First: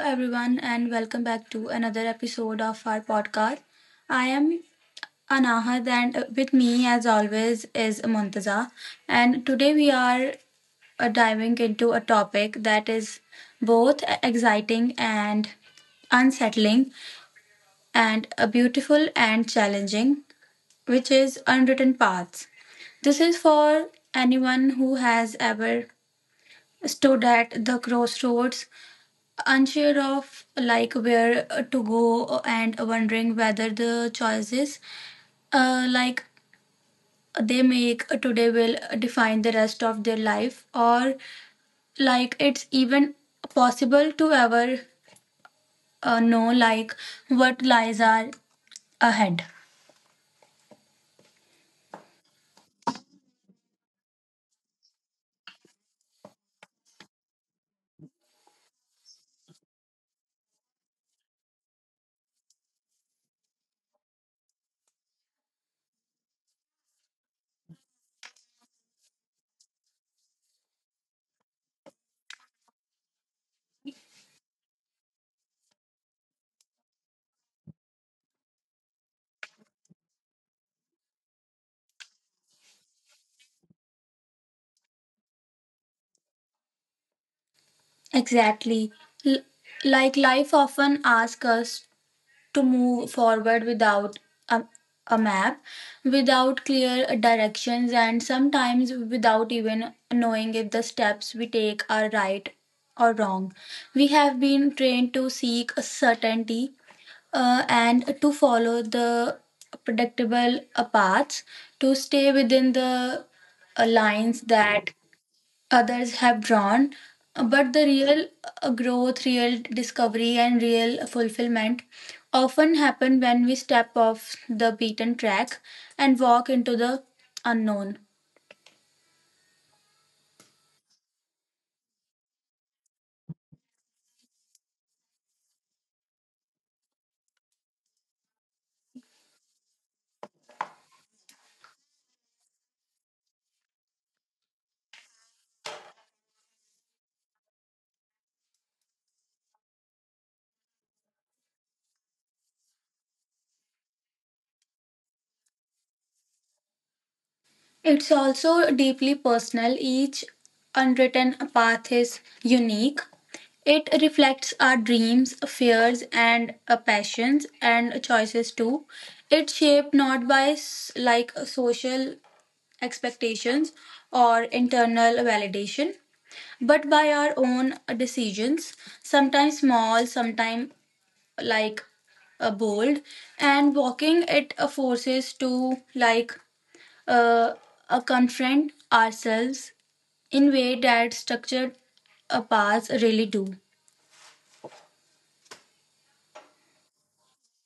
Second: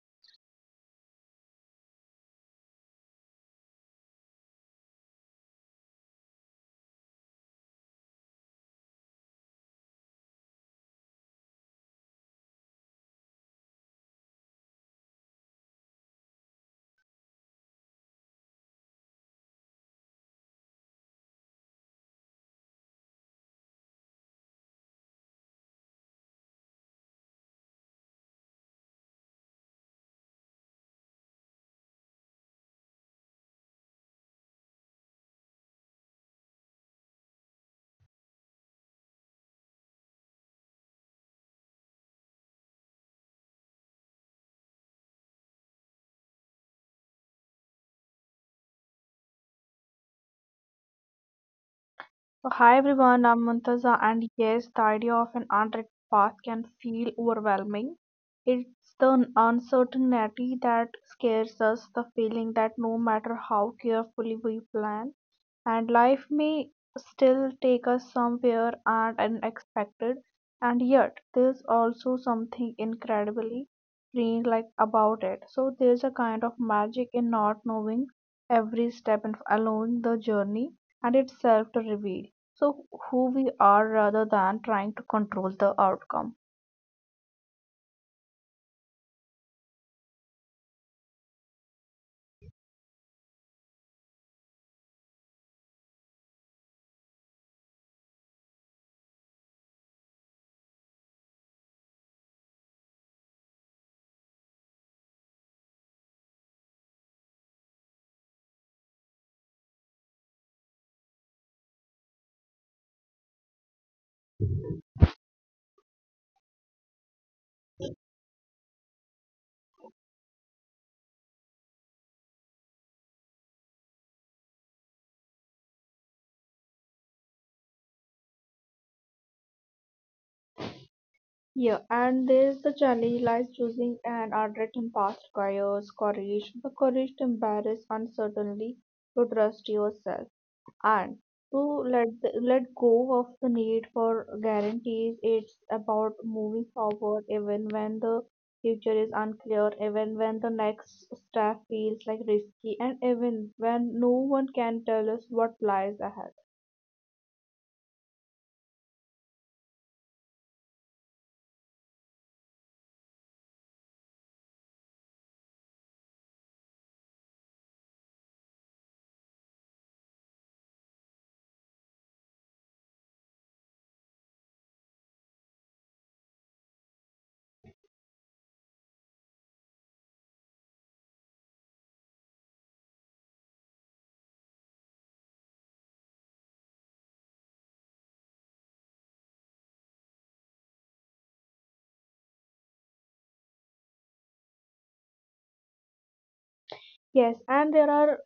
everyone, and welcome back to another episode of our podcast. I am Anahad, and with me, as always, is Muntaza. And today we are diving into a topic that is both exciting and unsettling, and beautiful and challenging, which is unwritten paths. This is for anyone who has ever stood at the crossroads unsure of where to go and wondering whether the choices uh, like they make today will define the rest of their life or it's even possible to ever know what lies are ahead So hi everyone, I'm Muntaza, and yes, the idea of an untracked path can feel overwhelming. It's the uncertainty that scares us, the feeling that no matter how carefully we plan, and life may still take us somewhere and unexpected. And yet there's also something incredibly freeing like about it, so there's a kind of magic in not knowing every step and along the journey and itself to reveal so who we are rather than trying to control the outcome. exactly. L- like life often asks us to move forward without a, a map, without clear directions, and sometimes without even knowing if the steps we take are right or wrong. We have been trained to seek certainty and to follow the predictable paths, to stay within the lines that others have drawn. But the real growth, real discovery, and real fulfillment often happen when we step off the beaten track and walk into the unknown. Yeah, and there's the challenge lies choosing an unwritten path requires courage, the courage to embrace uncertainty, to trust yourself, and to let go of the need for guarantees. It's about moving forward even when the future is unclear, even when the next step feels like risky, and even when no one can tell us what lies ahead. It's also deeply personal. Each unwritten path is unique. It reflects our dreams, fears, and passions and choices too. It's shaped not by social expectations or internal validation, but by our own decisions, sometimes small, sometimes like bold, and walking it forces to uh, confront ourselves in way that structured paths really do. Yes, and there are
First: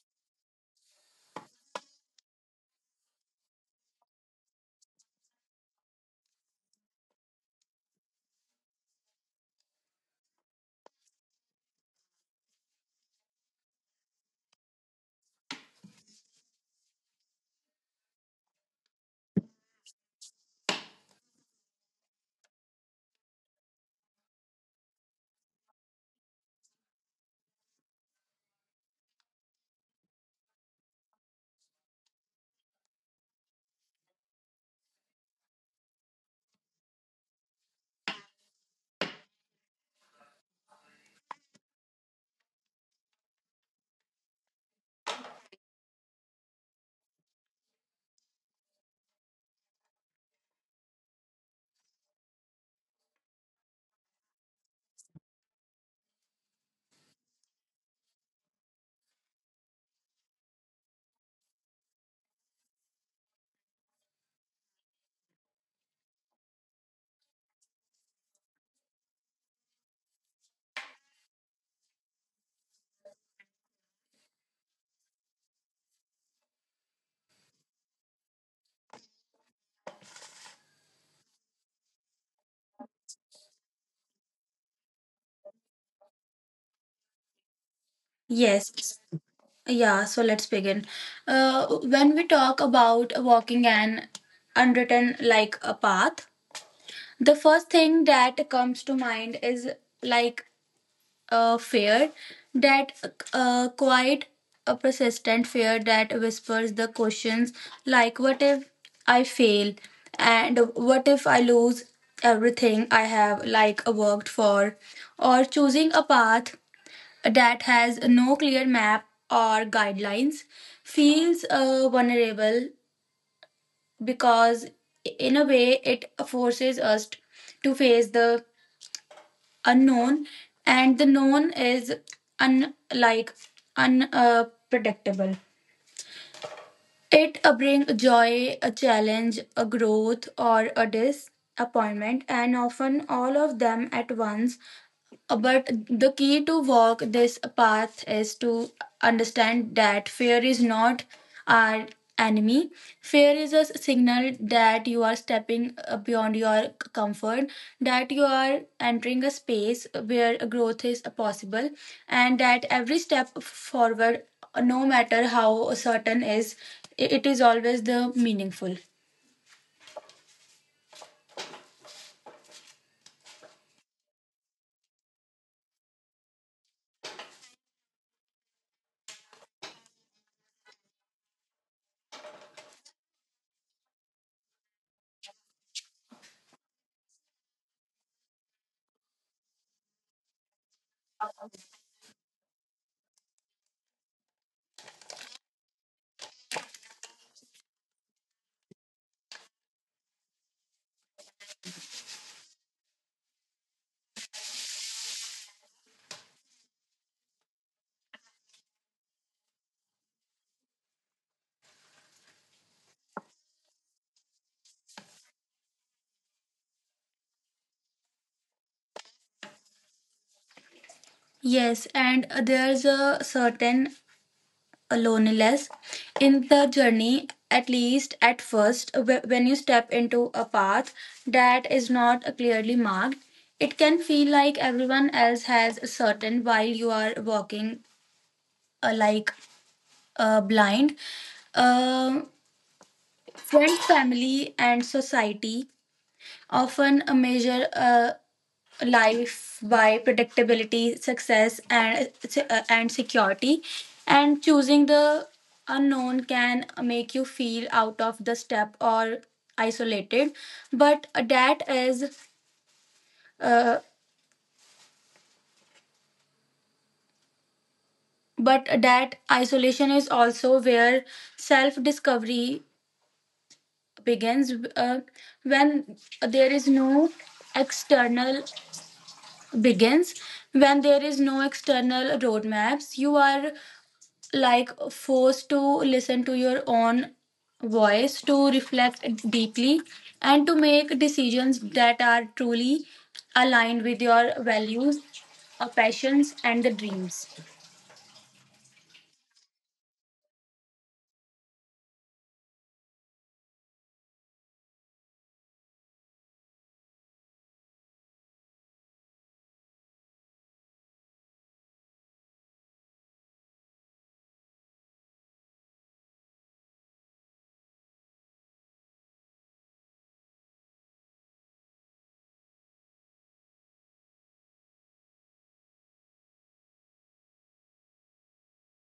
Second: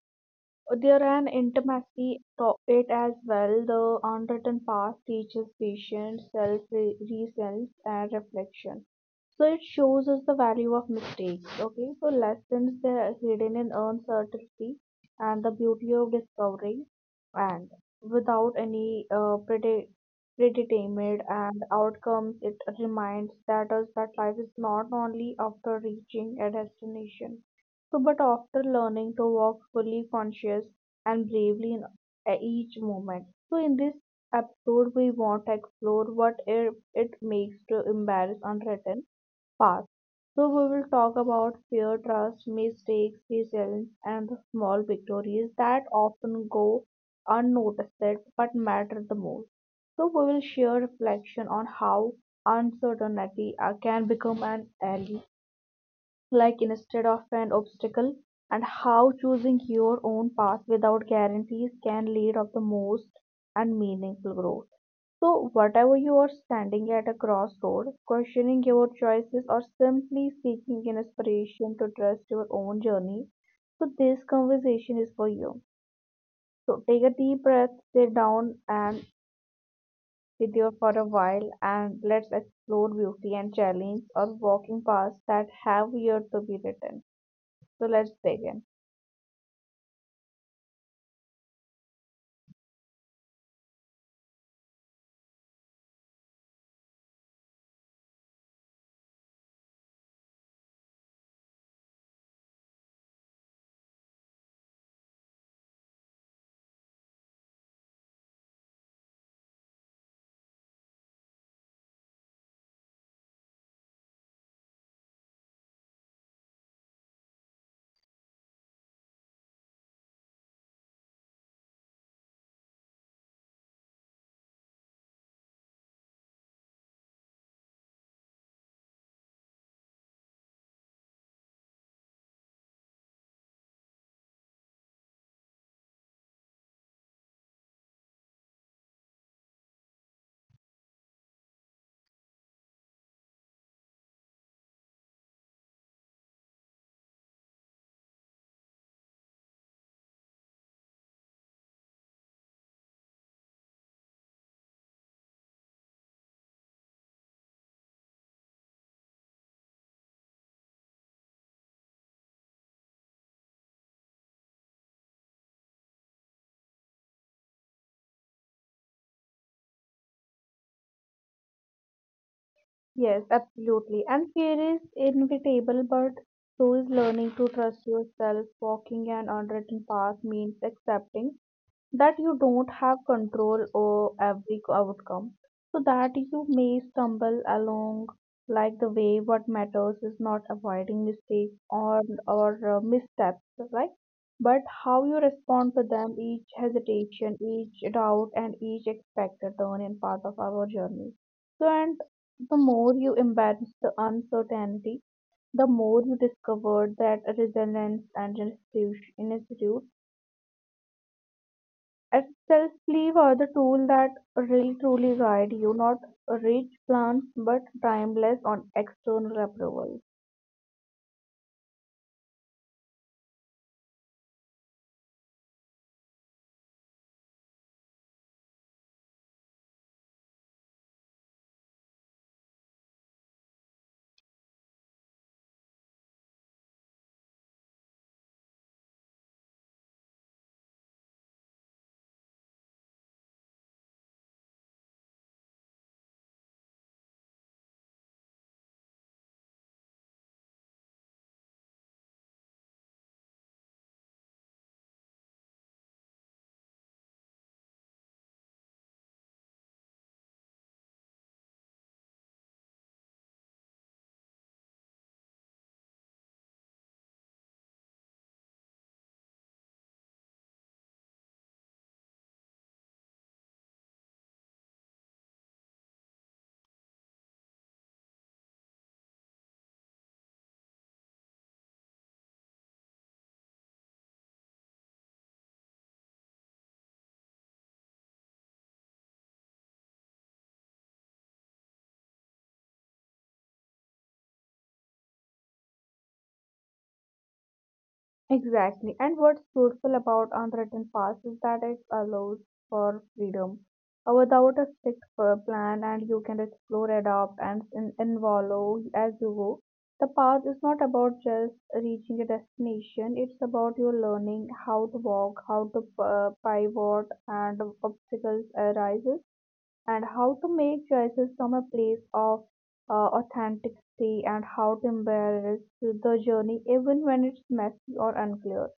there an intimacy to it as well. The unwritten past teaches patience, self-resilience, and reflection. So it shows us the value of mistakes. Okay, so lessons that are hidden in uncertainty and the beauty of discovery, and without any predetermined and outcomes, it reminds that us that life is not only after reaching a destination. So, but after learning to walk fully conscious and bravely in each moment. So, in this episode, we want to explore what it makes to embrace unwritten path. So, we will talk about fear, trust, mistakes, resilience, and the small victories that often go unnoticed but matter the most. So, we will share reflection on how uncertainty can become an ally like instead of an obstacle and how choosing your own path without guarantees can lead of the most and meaningful growth. So whatever you are standing at a crossroad questioning your choices or simply seeking inspiration to trust your own journey, so this conversation is for you. So take a deep breath, sit down, and sit there for a while, and let's explore beauty and challenge or walking paths that have yet to be written. So let's begin. Yes. Yeah, so let's begin. When we talk about walking an unwritten a path, the first thing that comes to mind is like a fear, that quite a persistent fear that whispers the questions like, what if I fail? And what if I lose everything I have worked for? Or choosing a path that has no clear map or guidelines feels vulnerable because in a way it forces us to face the unknown, and the known is un like unpredictable. It brings joy, a challenge, a growth, or a disappointment, and often all of them at once. But the key to walk this path is to understand that fear is not our enemy. Fear is a signal that you are stepping beyond your comfort, that you are entering a space where growth is possible, and that every step forward, no matter how certain is, it is always the meaningful. Yes, absolutely. And fear is inevitable, but so is learning to trust yourself. Walking an unwritten path means accepting that you don't have control over every outcome, so that you may stumble along like the way. What matters is not avoiding mistakes or missteps, right, but how you respond to them. Each hesitation, each doubt, and each expected turn in part of our journey. So and the more you embrace the uncertainty, the more you discover that resilience and institute at self-belief are the tool that really truly guide you, not rich plans, but timeless on external approval. Yes, and there's a certain loneliness in the journey, at least at first, when you step into a path that is not clearly marked. It can feel like everyone else has certain while you are walking uh, like blind. Uh, friends, family, and society often measure life by predictability, success, and security. And choosing the unknown can make you feel out of the step or isolated. But uh, but that isolation is also where self discovery begins. When there is no external begins when there is no external roadmaps, you are forced to listen to your own voice, to reflect deeply, and to make decisions that are truly aligned with your values, passions, and the dreams. Exactly. And what's beautiful about unwritten past is that it allows for freedom. Without a strict plan, and you can explore, adapt, and involve as you go. The path is not about just reaching a destination, it's about your learning how to walk, how to pivot, and obstacles arise and how to make choices from a place of authenticity and how to embrace the journey even when it's messy or unclear.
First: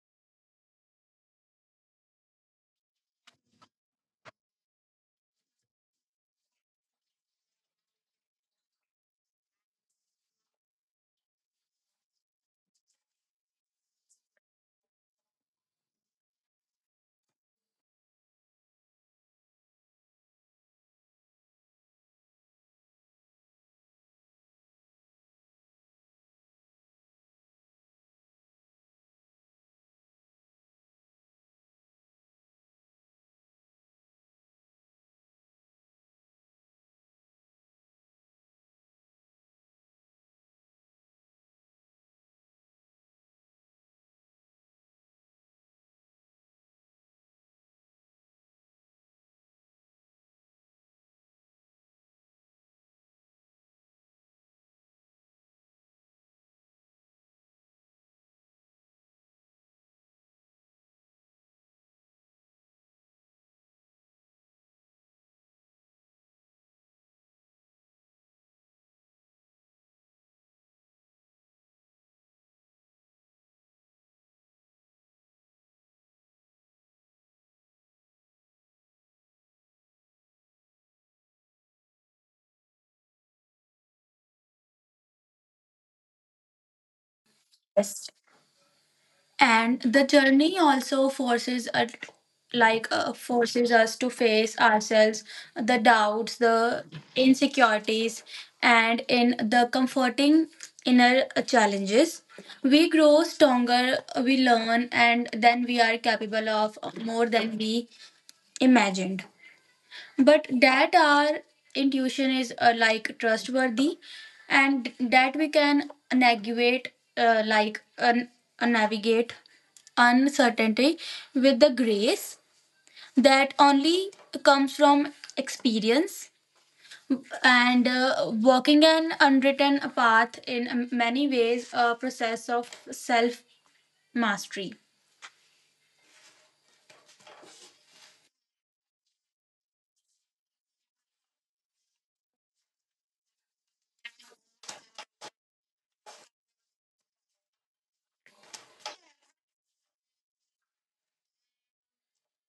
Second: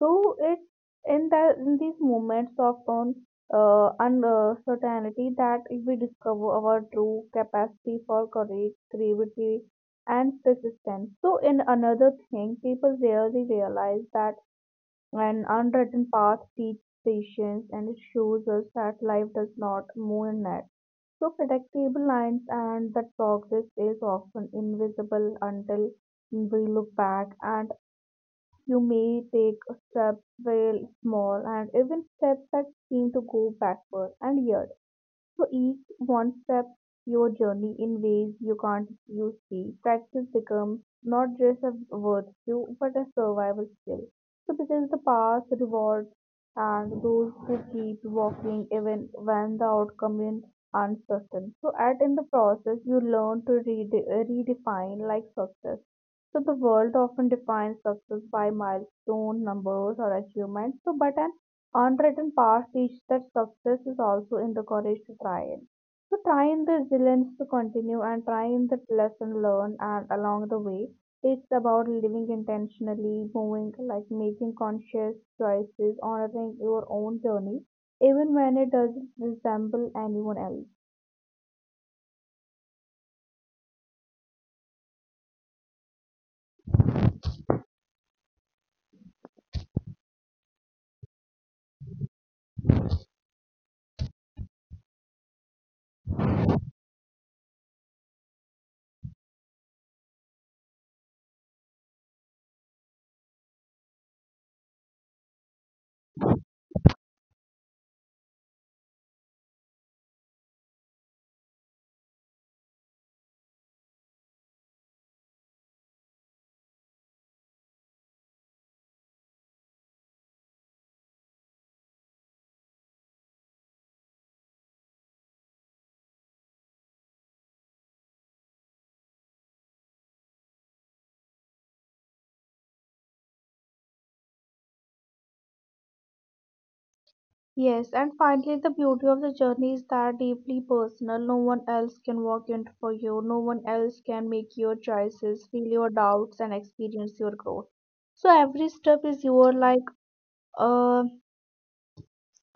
So it's in these moments of uncertainty that we discover our true capacity for courage, creativity, and persistence. So in another thing, people rarely realize that an unwritten path teaches patience, and it shows us that life does not move in net. So predictable lines and that progress is often invisible until we look back, and you may take steps very small and even steps that seem to go backward, and yes, so each one step your journey in ways you can't you see. Practice becomes not just a virtue but a survival skill. So because the path rewards and those who keep walking even when the outcome is uncertain. So at in the process you learn to redefine like success. So the world often defines success by milestone numbers or achievements. So, but an unwritten path teaches that success is also in the courage to try it. So try in the resilience to continue and try in the lesson learned and along the way. It's about living intentionally, moving like making conscious choices, honoring your own journey, even when it doesn't resemble anyone else. Yes. And the journey also forces a like forces us to face ourselves, the doubts, the insecurities, and in the comforting inner challenges we grow stronger, we learn, and then we are capable of more than we imagined, but that our intuition is trustworthy and that we can uh, like un- navigate uncertainty with the grace that only comes from experience. And walking an unwritten path in many ways a process of self mastery. Yes, and finally, the beauty of the journey is that deeply personal. No one else can walk in for you. No one else can make your choices, feel your doubts, and experience your growth. So every step is your like uh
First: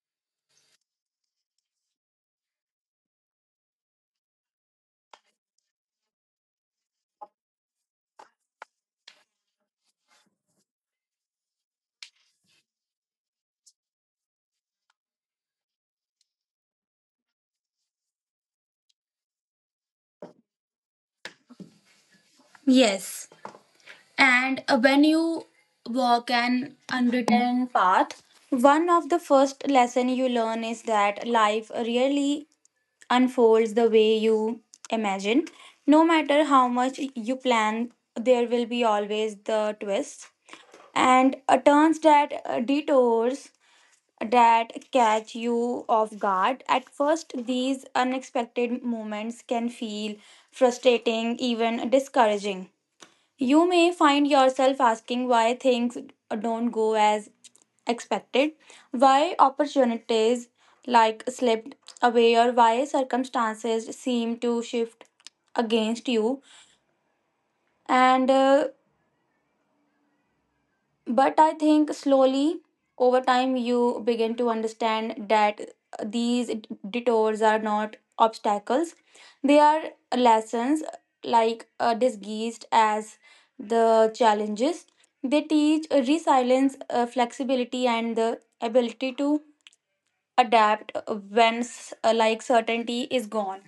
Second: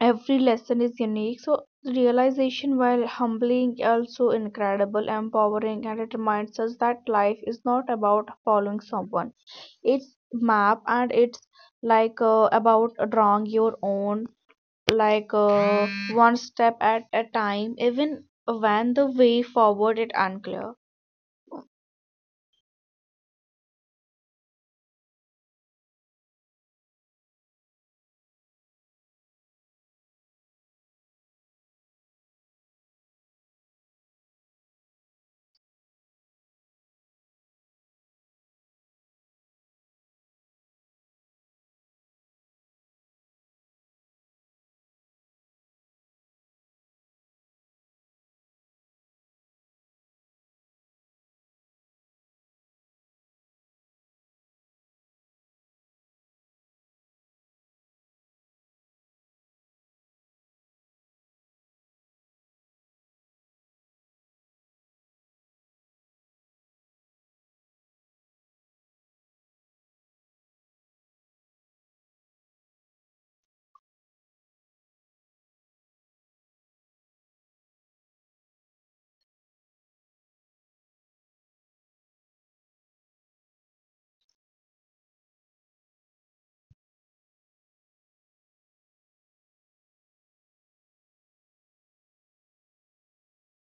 every lesson is unique. So realization while humbling also incredible, empowering, and it reminds us that life is not about following someone. It's map and it's like about drawing your own like one step at a time even when the way forward is unclear. Yes. And when you walk an unwritten path, one of the first lesson you learn is that life really unfolds the way you imagine. No matter how much you plan, there will be always the twists and turns that detours that catch you off guard. At first, these unexpected moments can feel frustrating, even discouraging. You may find yourself asking why things don't go as expected, why opportunities slipped away, or why circumstances seem to shift against you. And but I think slowly over time you begin to understand that these detours are not obstacles, they are lessons, disguised as the challenges. They teach resilience, flexibility, and the ability to adapt when certainty is gone.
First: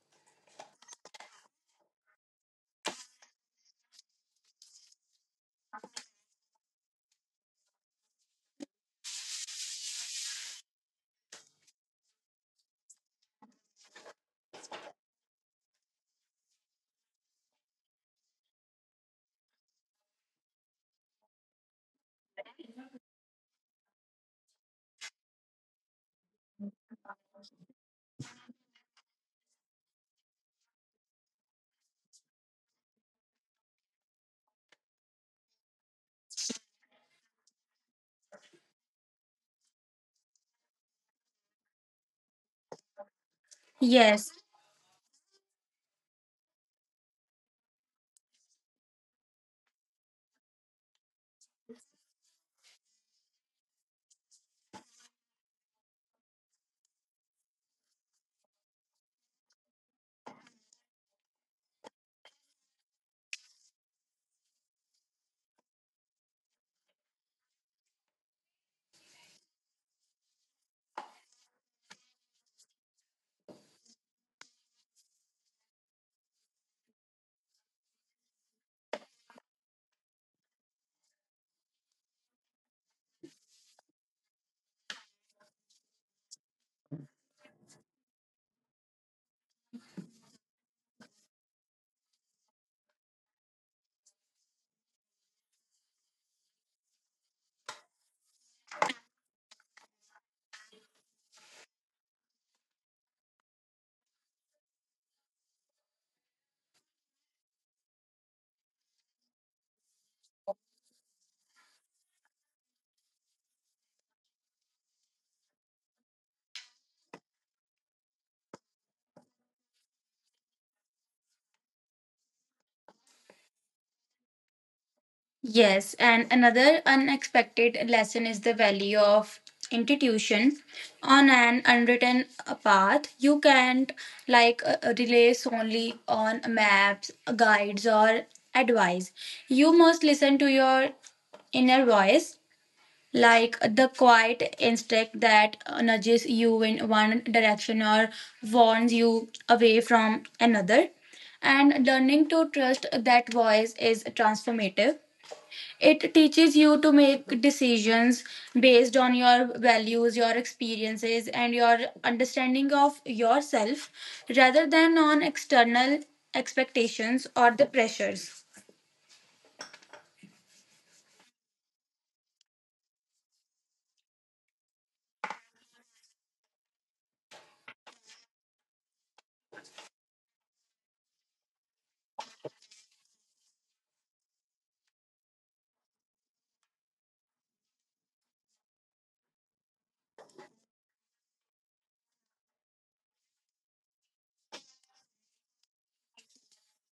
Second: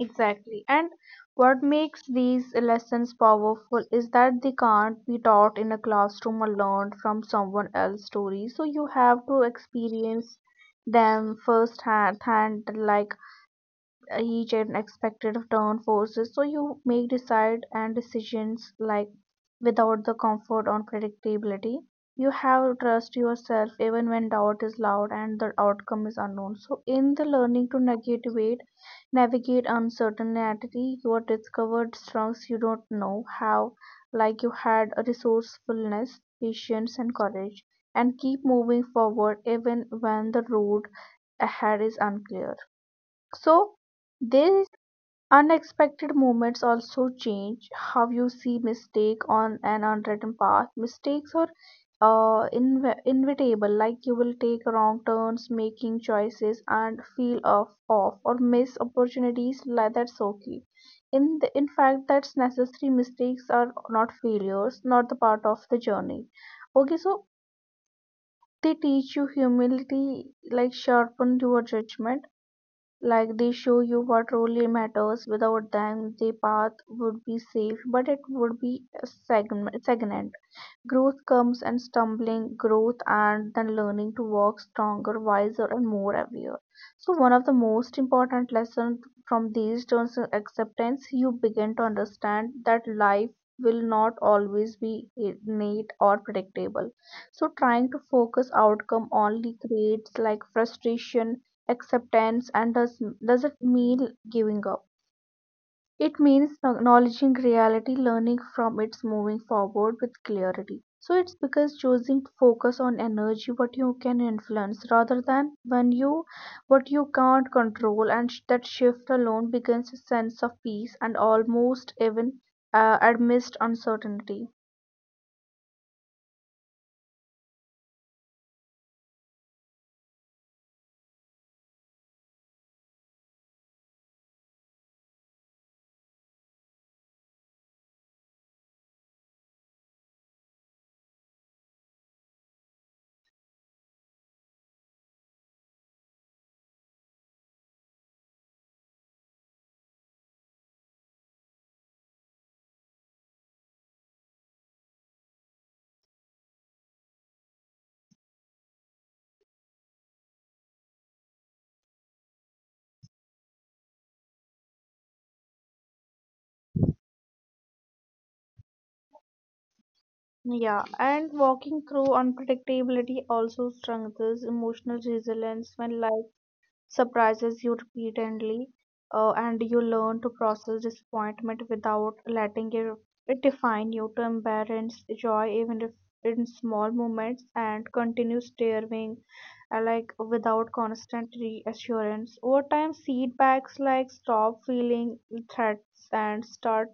Exactly, and what makes these lessons powerful is that they can't be taught in a classroom or learned from someone else's story, so you have to experience them firsthand hand like each and expected turn forces so you make decide and decisions like without the comfort or predictability. You have to trust yourself even when doubt is loud and the outcome is unknown. So in the learning to navigate uncertainty, you are discovered strengths you don't know how, like you had a resourcefulness, patience and courage, and keep moving forward even when the road ahead is unclear. So Yes. there unexpected moments also change how you see mistake on an unwritten path. Mistakes are inevitable, like you will take wrong turns, making choices, and feel off or miss opportunities. Like that's okay. In fact, that's necessary. Mistakes are not failures, not the part of the journey. Okay, so they teach you humility, like sharpen your judgment, like they show you what really matters. Without them, the path would be safe, but it would be stagnant. Growth comes and stumbling, growth and then learning to walk stronger, wiser, and more aware. So, one of the most important lessons from these turns is acceptance. You begin to understand that life will not always be neat or predictable. So, trying to focus outcome only creates like frustration, acceptance, and does it mean giving up? It means acknowledging reality, learning from it's moving forward with clarity. So it's because choosing to focus on energy what you can influence rather than when you what you can't control and that shift alone begins a sense of peace and almost even amidst uncertainty. Yes, and another unexpected lesson is the value of intuition on an unwritten path. You can't rely solely on maps, guides, or advice. You must listen to your inner voice, like the quiet instinct that nudges you in one direction or warns you away from another. And learning to trust that voice is transformative. It teaches you to make decisions based on your values, your experiences, and your understanding of yourself rather than on external expectations or the pressures. Yeah, and walking through unpredictability also strengthens emotional resilience when life surprises you repeatedly, and you learn to process disappointment without it define you, to embrace joy even if in small moments and continue staring like without constant reassurance. Over time setbacks like stop feeling threats and start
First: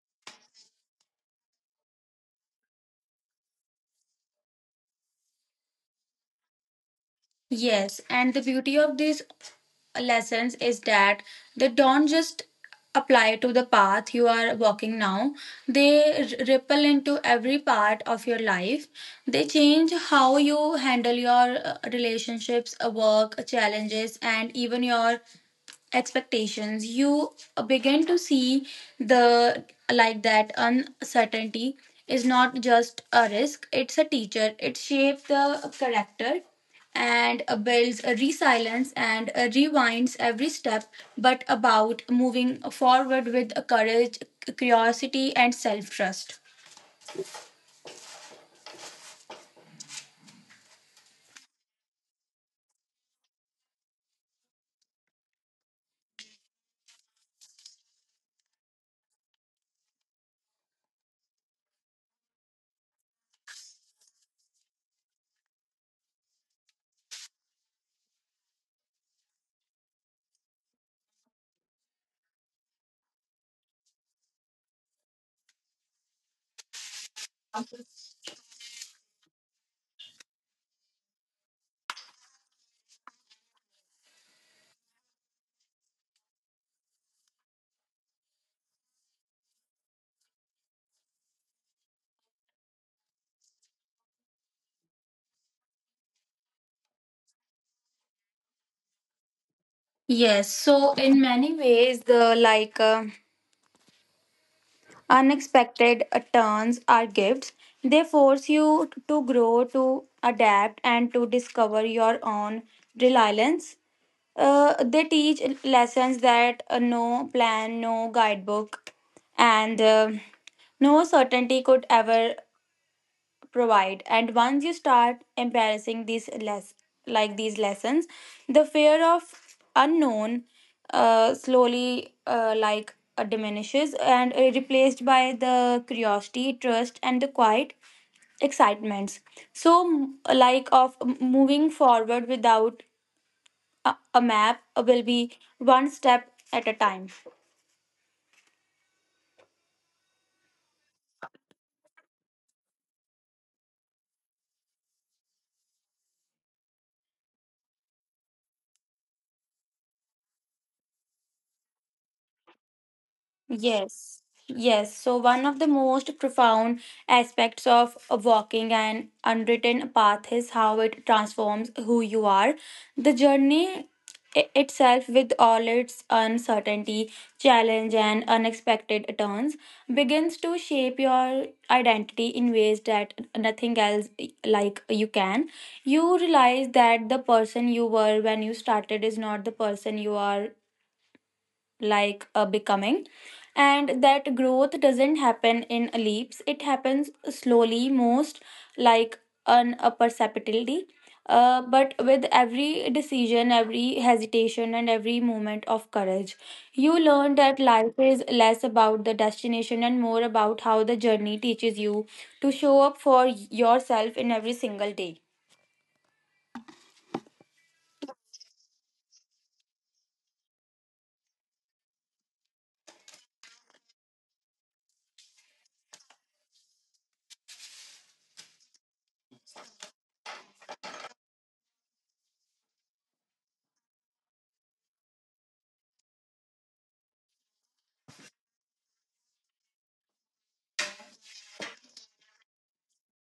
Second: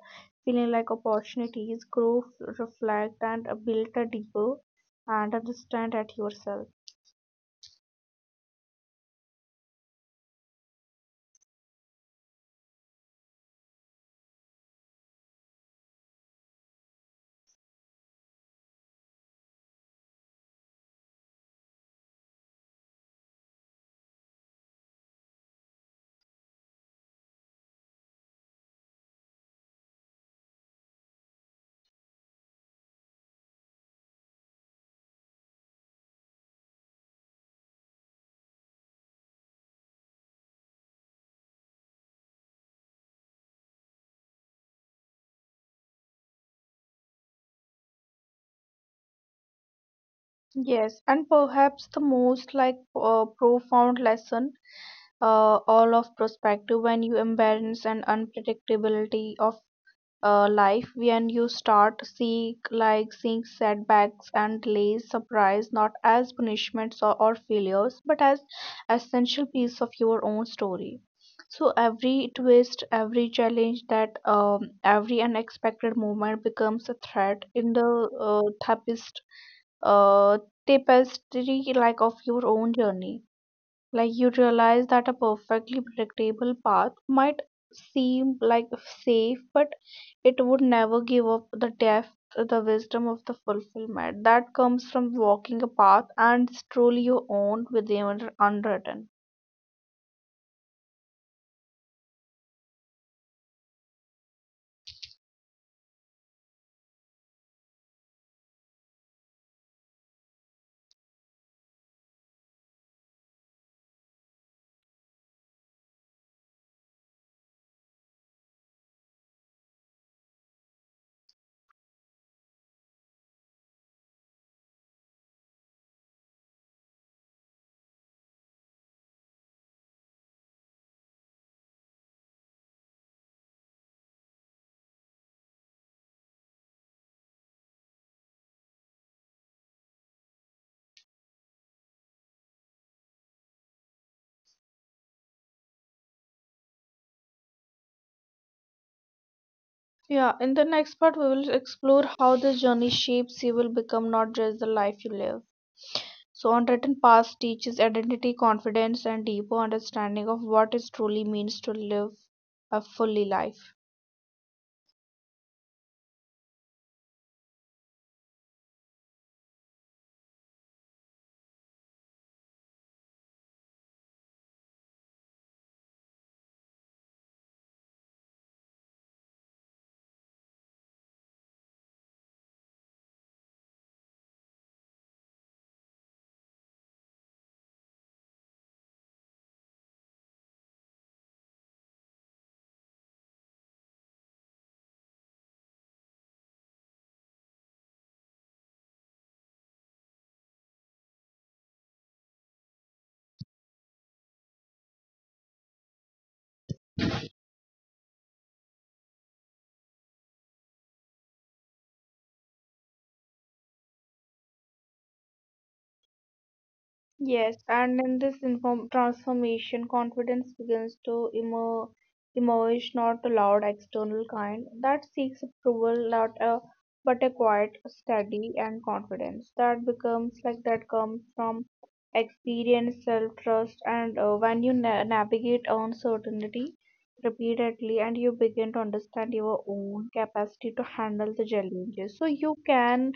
feeling like opportunities grow, reflect and build a deeper and understand at yourself. Yes, and the beauty of these lessons is that they don't just apply to the path you are walking now, they ripple into every part of your life. They change how you handle your relationships, work, challenges, and even your expectations. You begin to see the like that uncertainty is not just a risk, it's a teacher. It shapes the character and builds a resilience and rewinds every step, but about moving forward with a courage, curiosity, and self trust. Yes, and perhaps the most like profound lesson all of perspective when you embrace an unpredictability of life, when you start seeing setbacks and delays surprise not as punishments or failures but as essential piece of your own story. So every twist, every challenge that every unexpected moment becomes a thread in the therapist uh, tapestry like of your own journey. Like you realize that a perfectly predictable path might seem like safe, but it would never give up the depth, the wisdom of the fulfillment that comes from walking a path and is truly your own with the unwritten. Yes, so in many ways the like unexpected turns are gifts. They force you to grow, to adapt, and to discover your own reliance. They teach lessons that no plan, no guidebook, and no certainty could ever provide. And once you start embarrassing these lessons, the fear of unknown slowly diminishes and replaced by the curiosity, trust, and the quiet excitements of moving forward without a map will be one step at a time. Yeah, in the next part, we will explore how this journey shapes you will become not just the life you live. So, unwritten past teaches identity, confidence, and deeper understanding of what it truly means to live a fully life. Yes, yes. So, one of the most profound aspects of a walking an unwritten path is how it transforms who you are. The journey itself, with all its uncertainty, challenge, and unexpected turns, begins to shape your identity in ways that nothing else you can. You realize that the person you were when you started is not the person you are like a becoming, and that growth doesn't happen in leaps, it happens slowly, most like an imperceptibly, but with every decision, every hesitation, and every moment of courage, you learn that life is less about the destination and more about how the journey teaches you to show up for yourself in every single day. Yes, and in this inform transformation, confidence begins to emerge, not a loud external kind that seeks approval, not a but a quiet, steady, and confidence that becomes like that comes from experience, self-trust, and when you na navigate uncertainty repeatedly, and you begin to understand your own capacity to handle the challenges, so you can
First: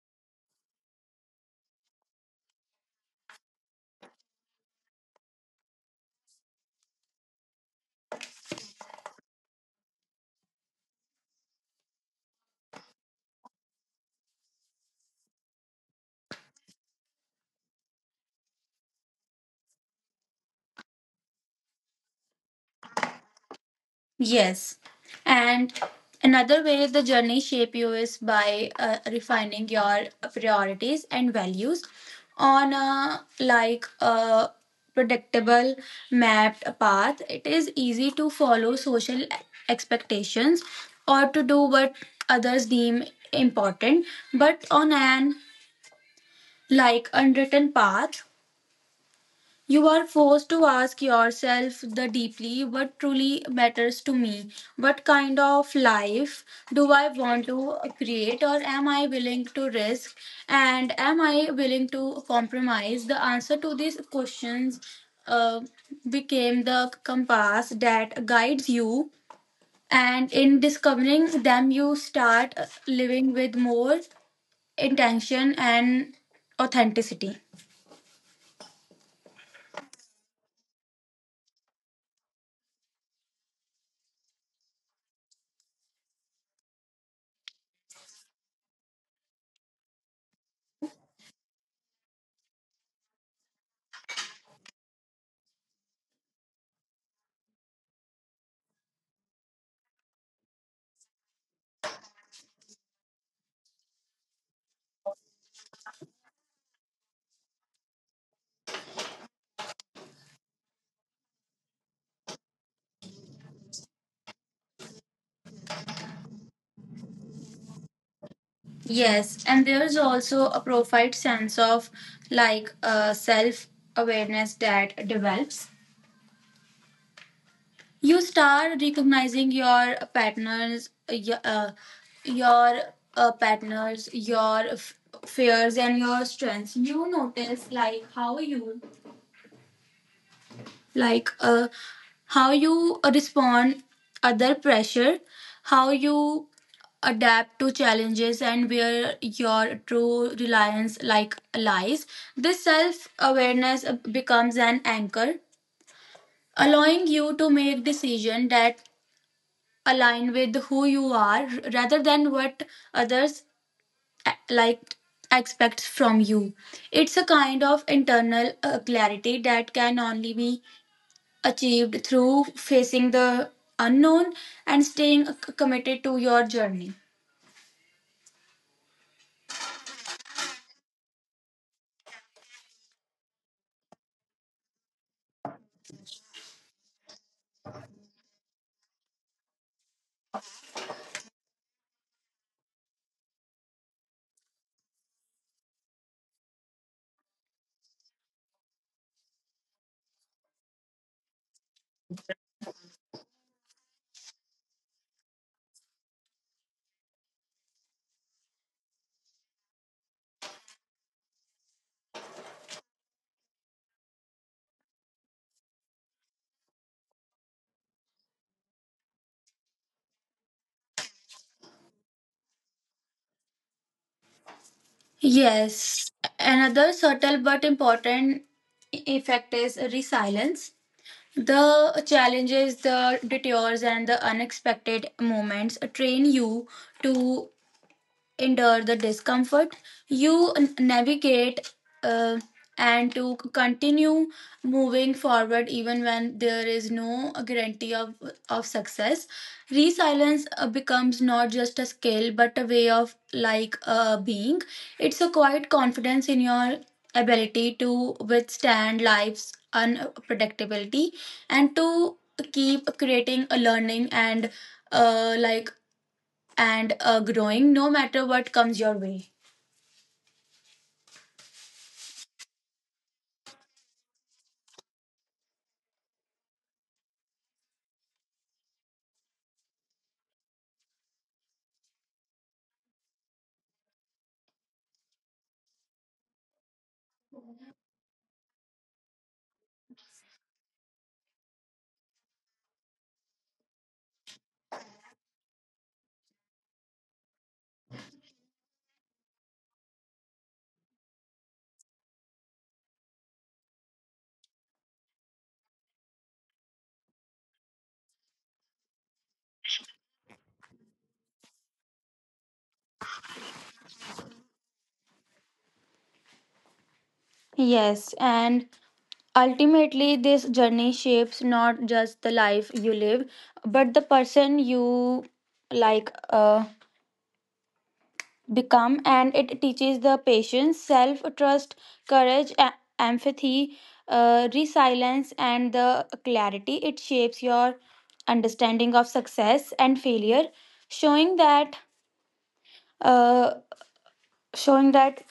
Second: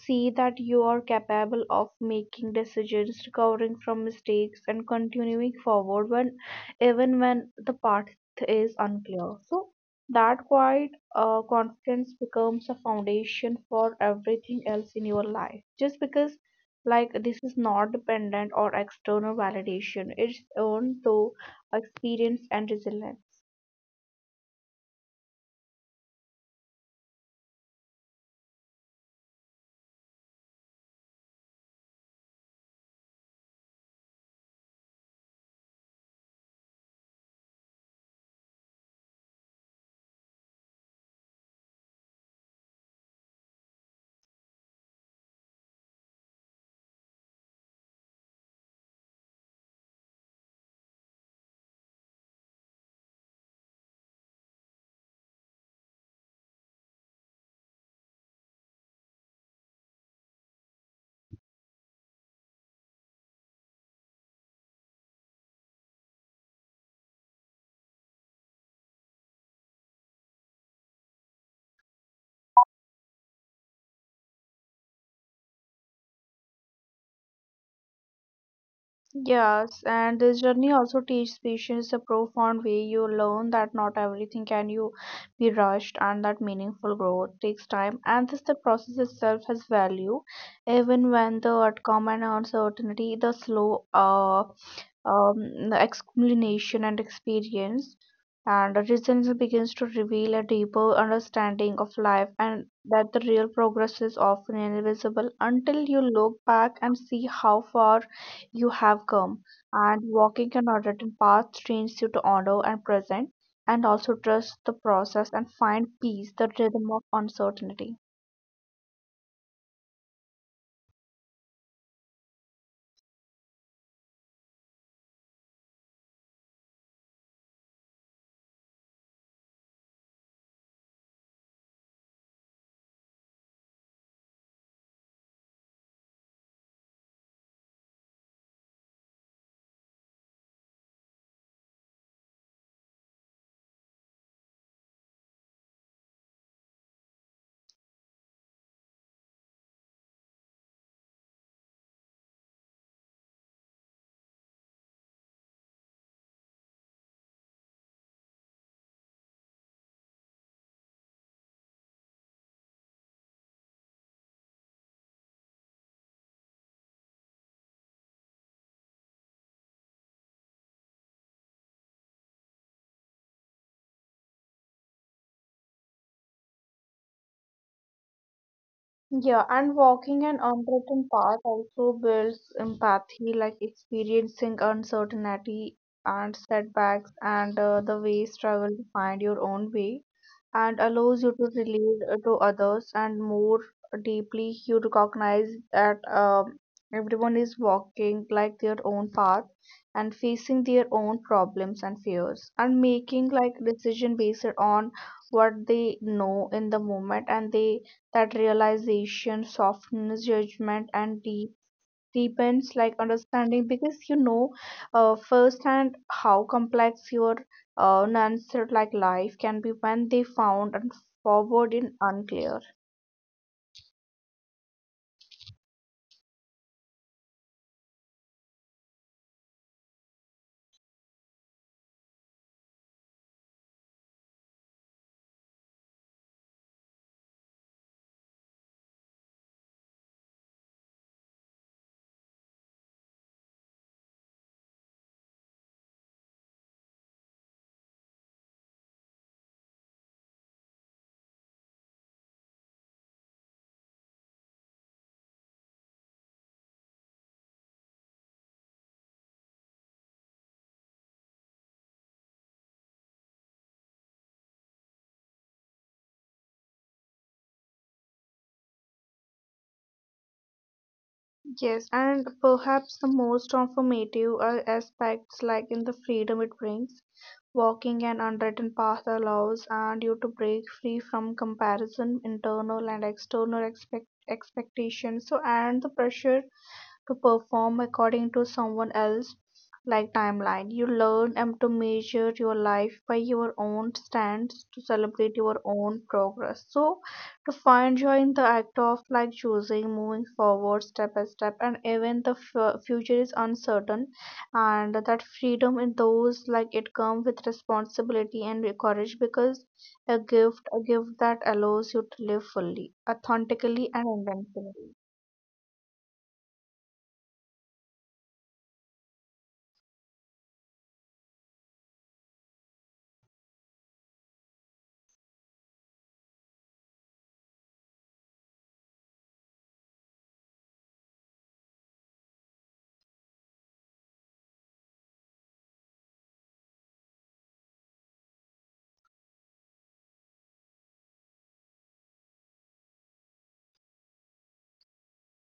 see that you are capable of making decisions, recovering from mistakes, and continuing forward when even when the path is unclear. So that quiet confidence becomes a foundation for everything else in your life. Just because like this is not dependent on external validation, it's earned through experience and resilience. Yes. And another way the journey shape you is by refining your priorities and values on a predictable mapped path. It is easy to follow social expectations or to do what others deem important, but on an unwritten path you are forced to ask yourself the deeply, what truly matters to me? What kind of life do I want to create, or am I willing to risk? And am I willing to compromise? The answer to these questions uh, became the compass that guides you. And in discovering them, you start living with more intention and authenticity. Yes, and this journey also teaches patience a profound way. You learn that not everything can you be rushed and that meaningful growth takes time and this the process itself has value. Even when the outcome and uncertainty, the slow the explanation and experience and the reasons begins to reveal a deeper understanding of life and that the real progress is often invisible until you look back and see how far you have come, and walking an unwritten path trains you to honor and present, and also trust the process and find peace, the rhythm of uncertainty. Yes, and there's also a profound sense of self awareness that develops. You start recognizing your patterns, your, patterns, your fears, and your strengths. You notice like uh, how you respond other pressure, how you adapt to challenges, and where your true reliance lies. This self awareness becomes an anchor, allowing you to make decisions that align with who you are rather than what others eh, like expect from you. It's a kind of internal clarity that can only be achieved through facing the unknown and staying committed to your journey. Yeah, and walking an unwritten path also builds empathy, like experiencing uncertainty and setbacks and the way struggle to find your own way and allows you to relate to others and more deeply. You recognize that everyone is walking like their own path and facing their own problems and fears and making like decision based on what they know in the moment and they that realization softens judgment and deepens like understanding because you know firsthand how complex your unanswered like life can be when they found and forward in unclear. Yes, another subtle but important effect is resilience. The challenges, the detours, and the unexpected moments train you to endure the discomfort you navigate uh, and to continue moving forward even when there is no guarantee of success. Resilience becomes not just a skill but a way of being. It's a quiet confidence in your ability to withstand life's unpredictability and to keep creating a learning and uh, like growing no matter what comes your way. Yes, and perhaps the most transformative are aspects like in the freedom it brings. Walking an unwritten path allows and you to break free from comparison, internal and external expectations. So and the pressure to perform according to someone else like timeline. You learn and to measure your life by your own stands to celebrate your own progress, so to find joy in the act of like choosing moving forward step by step and even the future is uncertain, and that freedom in those like it come with responsibility and courage because a gift, a gift that allows you to live fully authentically and inventively. Yes, and ultimately, this journey shapes not just the life you live, but the person you like uh, become, and it teaches the patience, self trust, courage, empathy, resilience, and the clarity. It shapes your understanding of success and failure, showing that uh, showing that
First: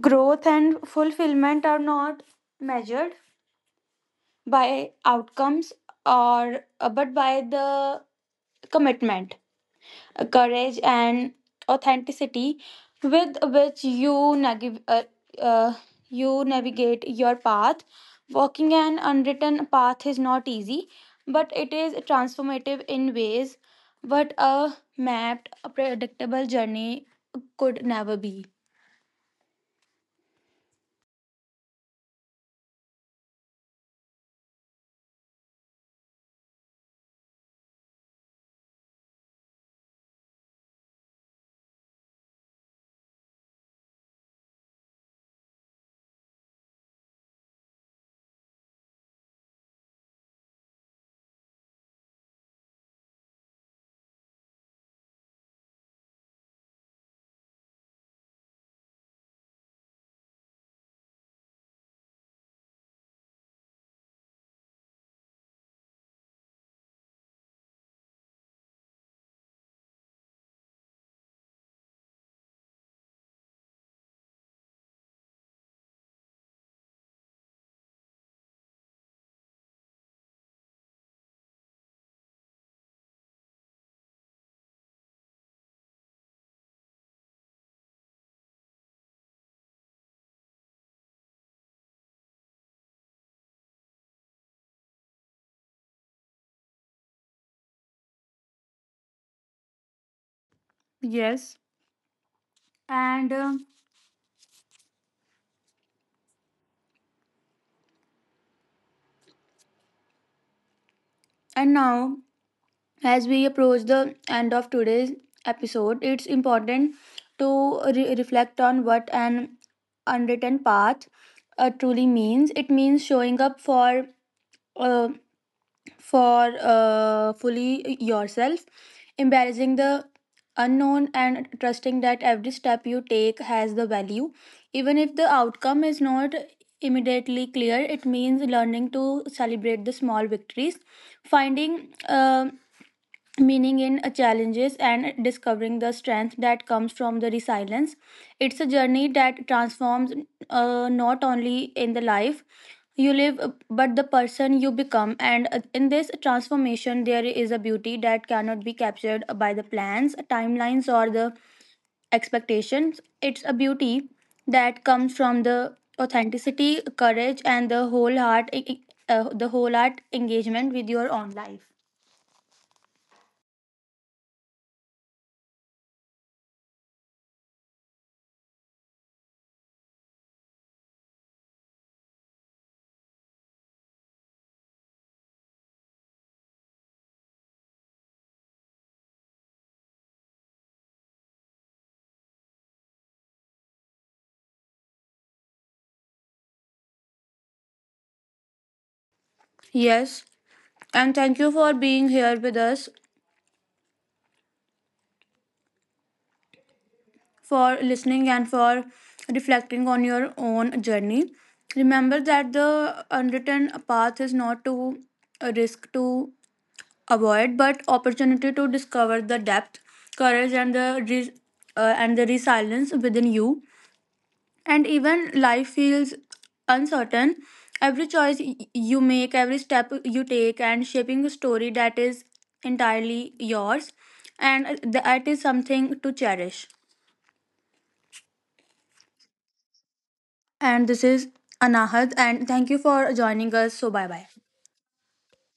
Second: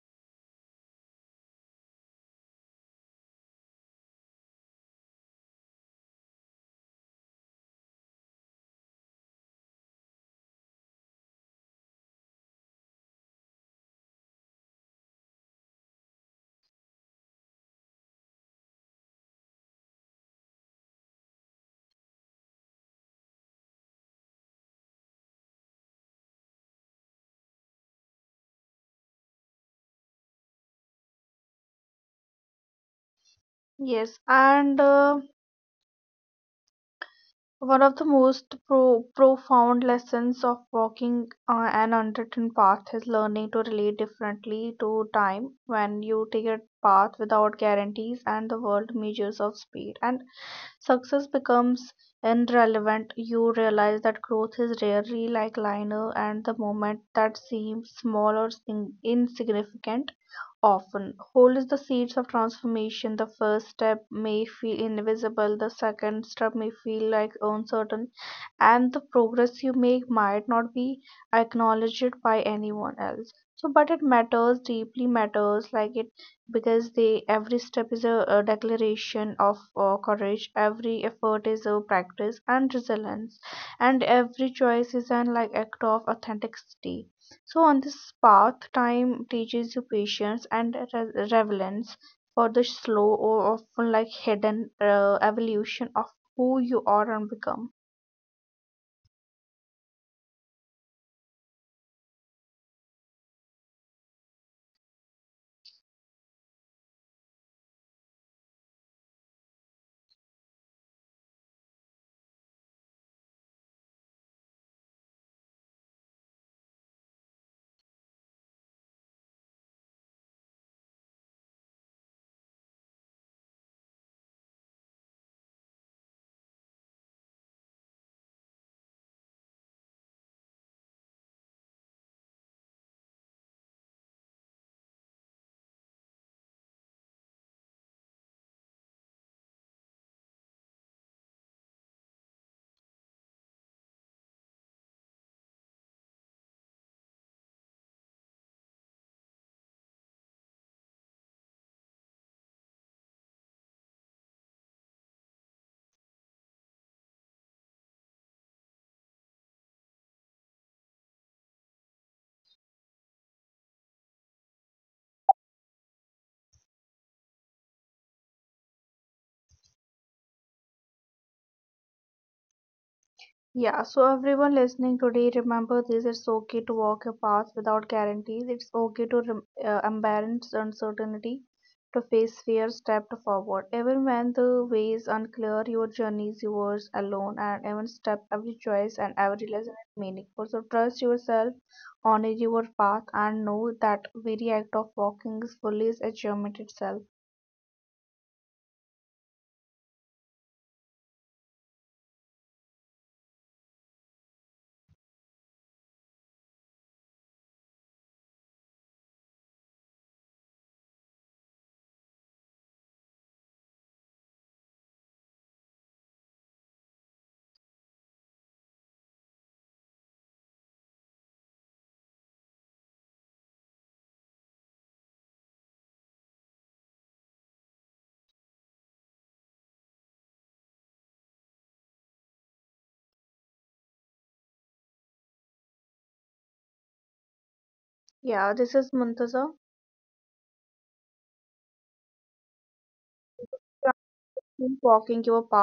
growth and fulfillment are not measured by outcomes or but by the commitment, courage, and authenticity with which you uh, you navigate your path. Walking an unwritten path is not easy, but it is transformative in ways but a mapped, predictable journey could never be. Yes and one of the most profound lessons of walking an unwritten path is learning to relate differently to time. When you take a path without guarantees and the world measures of speed and success becomes irrelevant, you realize that growth is rarely like linear and the moment that seems small or insignificant often hold the seeds of transformation. The first step may feel invisible, the second step may feel like uncertain, and the progress you make might not be acknowledged by anyone else. So, but it matters deeply matters like it because they every step is a declaration of courage, every effort is a practice and resilience, and every choice is an like act of authenticity. So on this path, time teaches you patience and relevance for the slow or often like hidden evolution of who you are and become. Yes. And um and now, as we approach the end of today's episode, it's important to reflect on what an unwritten path truly means. It means showing up for uh, fully yourself, embarrassing the unknown, and trusting that every step you take has the value, even if the outcome is not immediately clear. It means learning to celebrate the small victories, finding. um Meaning in challenges and discovering the strength that comes from the resilience. It's a journey that transforms not only in the life you live, but the person you become. And in this transformation there is a beauty that cannot be captured by the plans, timelines, or the expectations. It's a beauty that comes from the authenticity, courage, and the whole heart engagement with your own life. Yeah, so everyone listening today, remember this it's okay to walk a path without guarantees. It's okay to embrace uncertainty, to face fear, step forward. Even when the way is unclear, your journey is yours alone, and even step, every choice, and every lesson is meaningful. So trust yourself, honor your path, and know that very act of walking is fully is achievement itself. Yes, and thank you for being here with us, for listening, and for reflecting on your own journey. Remember that the unwritten path is not to a risk to avoid, but opportunity to discover the depth, courage, and the resilience within you. And even life feels uncertain, every choice you make, every step you take and shaping a story that is entirely yours. And that is something to cherish. Yeah, this is Muntaza. And this is Anahad, and thank you for joining us, so bye bye. Walking your path.